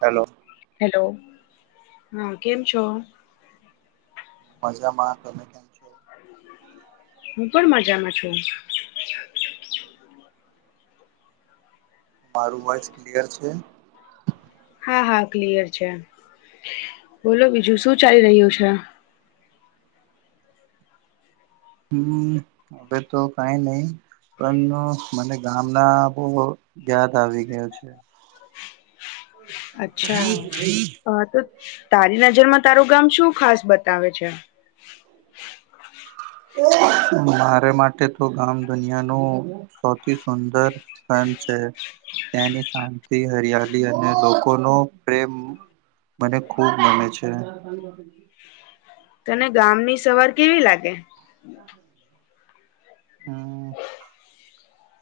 Hello hello, હા કેમ છો? મજા મા, તમે કેમ છો હું પણ મજામાં છું. મારું વોઈસ ક્લિયર છે? હા હા ક્લિયર છે, બોલો બીજું શું ચાલી રહ્યું છે? હમ્મ, હબે તો કાઈ નહી. પ્રેમનો મને ગામના બહુ યાદ આવી ગયો છે. અચ્છા, અ તો તારી નજરમાં તારું ગામ શું ખાસ બતાવે છે. મારે માટે તો ગામ દુનિયાનું સૌથી સુંદર સ છે તેની શાંતિ હરિયાલી અને લોકોનો પ્રેમ- મને ખુબ મને છે. તને ગામની સવાર કેવી લાગે- હમ [unintelligible]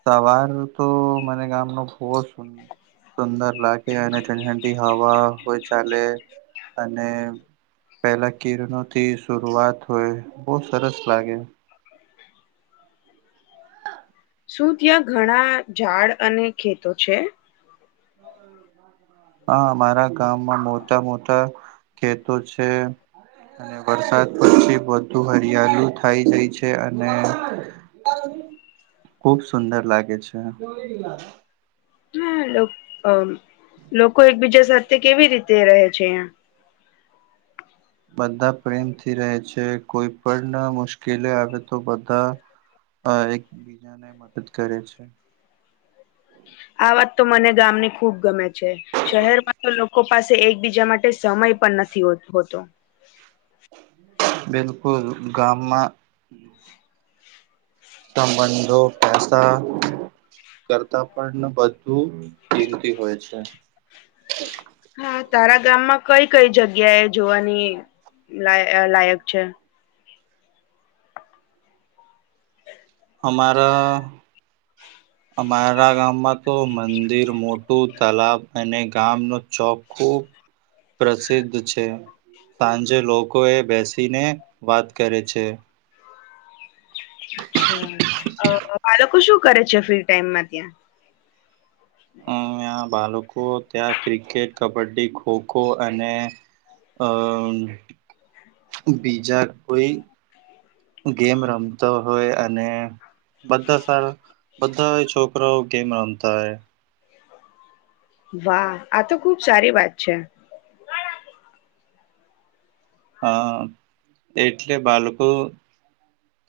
સવાર તો મને ગામ ન ફવ છે. સુંદર લાગે અને ઠંડી ઠંડી હવા હોય ચાલે અને- પેલા કિરણોથી શરઆત હોય બહ સરસ લાગે- શું ત્યાં ઘણા ઝાડ અને ખેતો છે. હ હા હા હા અમારા ગામમાં મોટા મોટા ખેતો છે. અને વરસાદ પછી બધુ હરિયાળુ થાય જાય છે અને ખુબ સુંદર લાગે છે. હા લો અ લોકો એકબીજા સાથે કેવી રીતે રહે છે, અંહીયા? બધા પ્રેમથી રહે છે, કોઈ પણ મુશ્કેલી આવે તો બધા- અ એકબીજાને મદદ કરે છે. આ વાત તો મને ગામની ખુબ ગમે છે, શહેરમાં તો લોકો પાસે એકબીજા માટે સમય પણ નથી હો હોતો. બિલકુલ ગામમાં- [inaudible] [inaudible] સંબંધો પેસા- કરતા પણ વધું કીમતી હોય છે. [inaudible] હા તારા ગામમાં કઈ કઈ જગ્યા એ જોવાની લાયક છે. અમારા અમારા ગામમાં તો મંદિર મોટ તલાબ અને ગામનો ચોક ખુબ પ્રસિદ્ધ છે. સાંજે લોકો એ બેસીને વાત કરે છે. અચ્છા બાળકો શું કરે છે ફ્રી ટાઈમમાં ત્યાં? અં બાળકો ત્યાં ક્રિકેટ કબડ્ડી ખોખો અને- અમ બીજા કોઈ- ગેમ રમતો હોય અને- બધા સારા બધા છોકરા ગેમ રમતા હોય- વાહ આ તો ખુબ સારી વાત છે. હા એટલે બાળકો-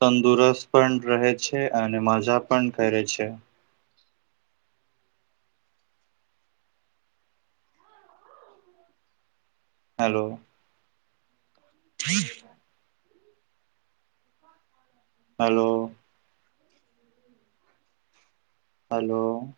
તંદુરસ્ત પણ રહે છે, અને મજા પણ કરે છે. Hello [unintelligible] hello hello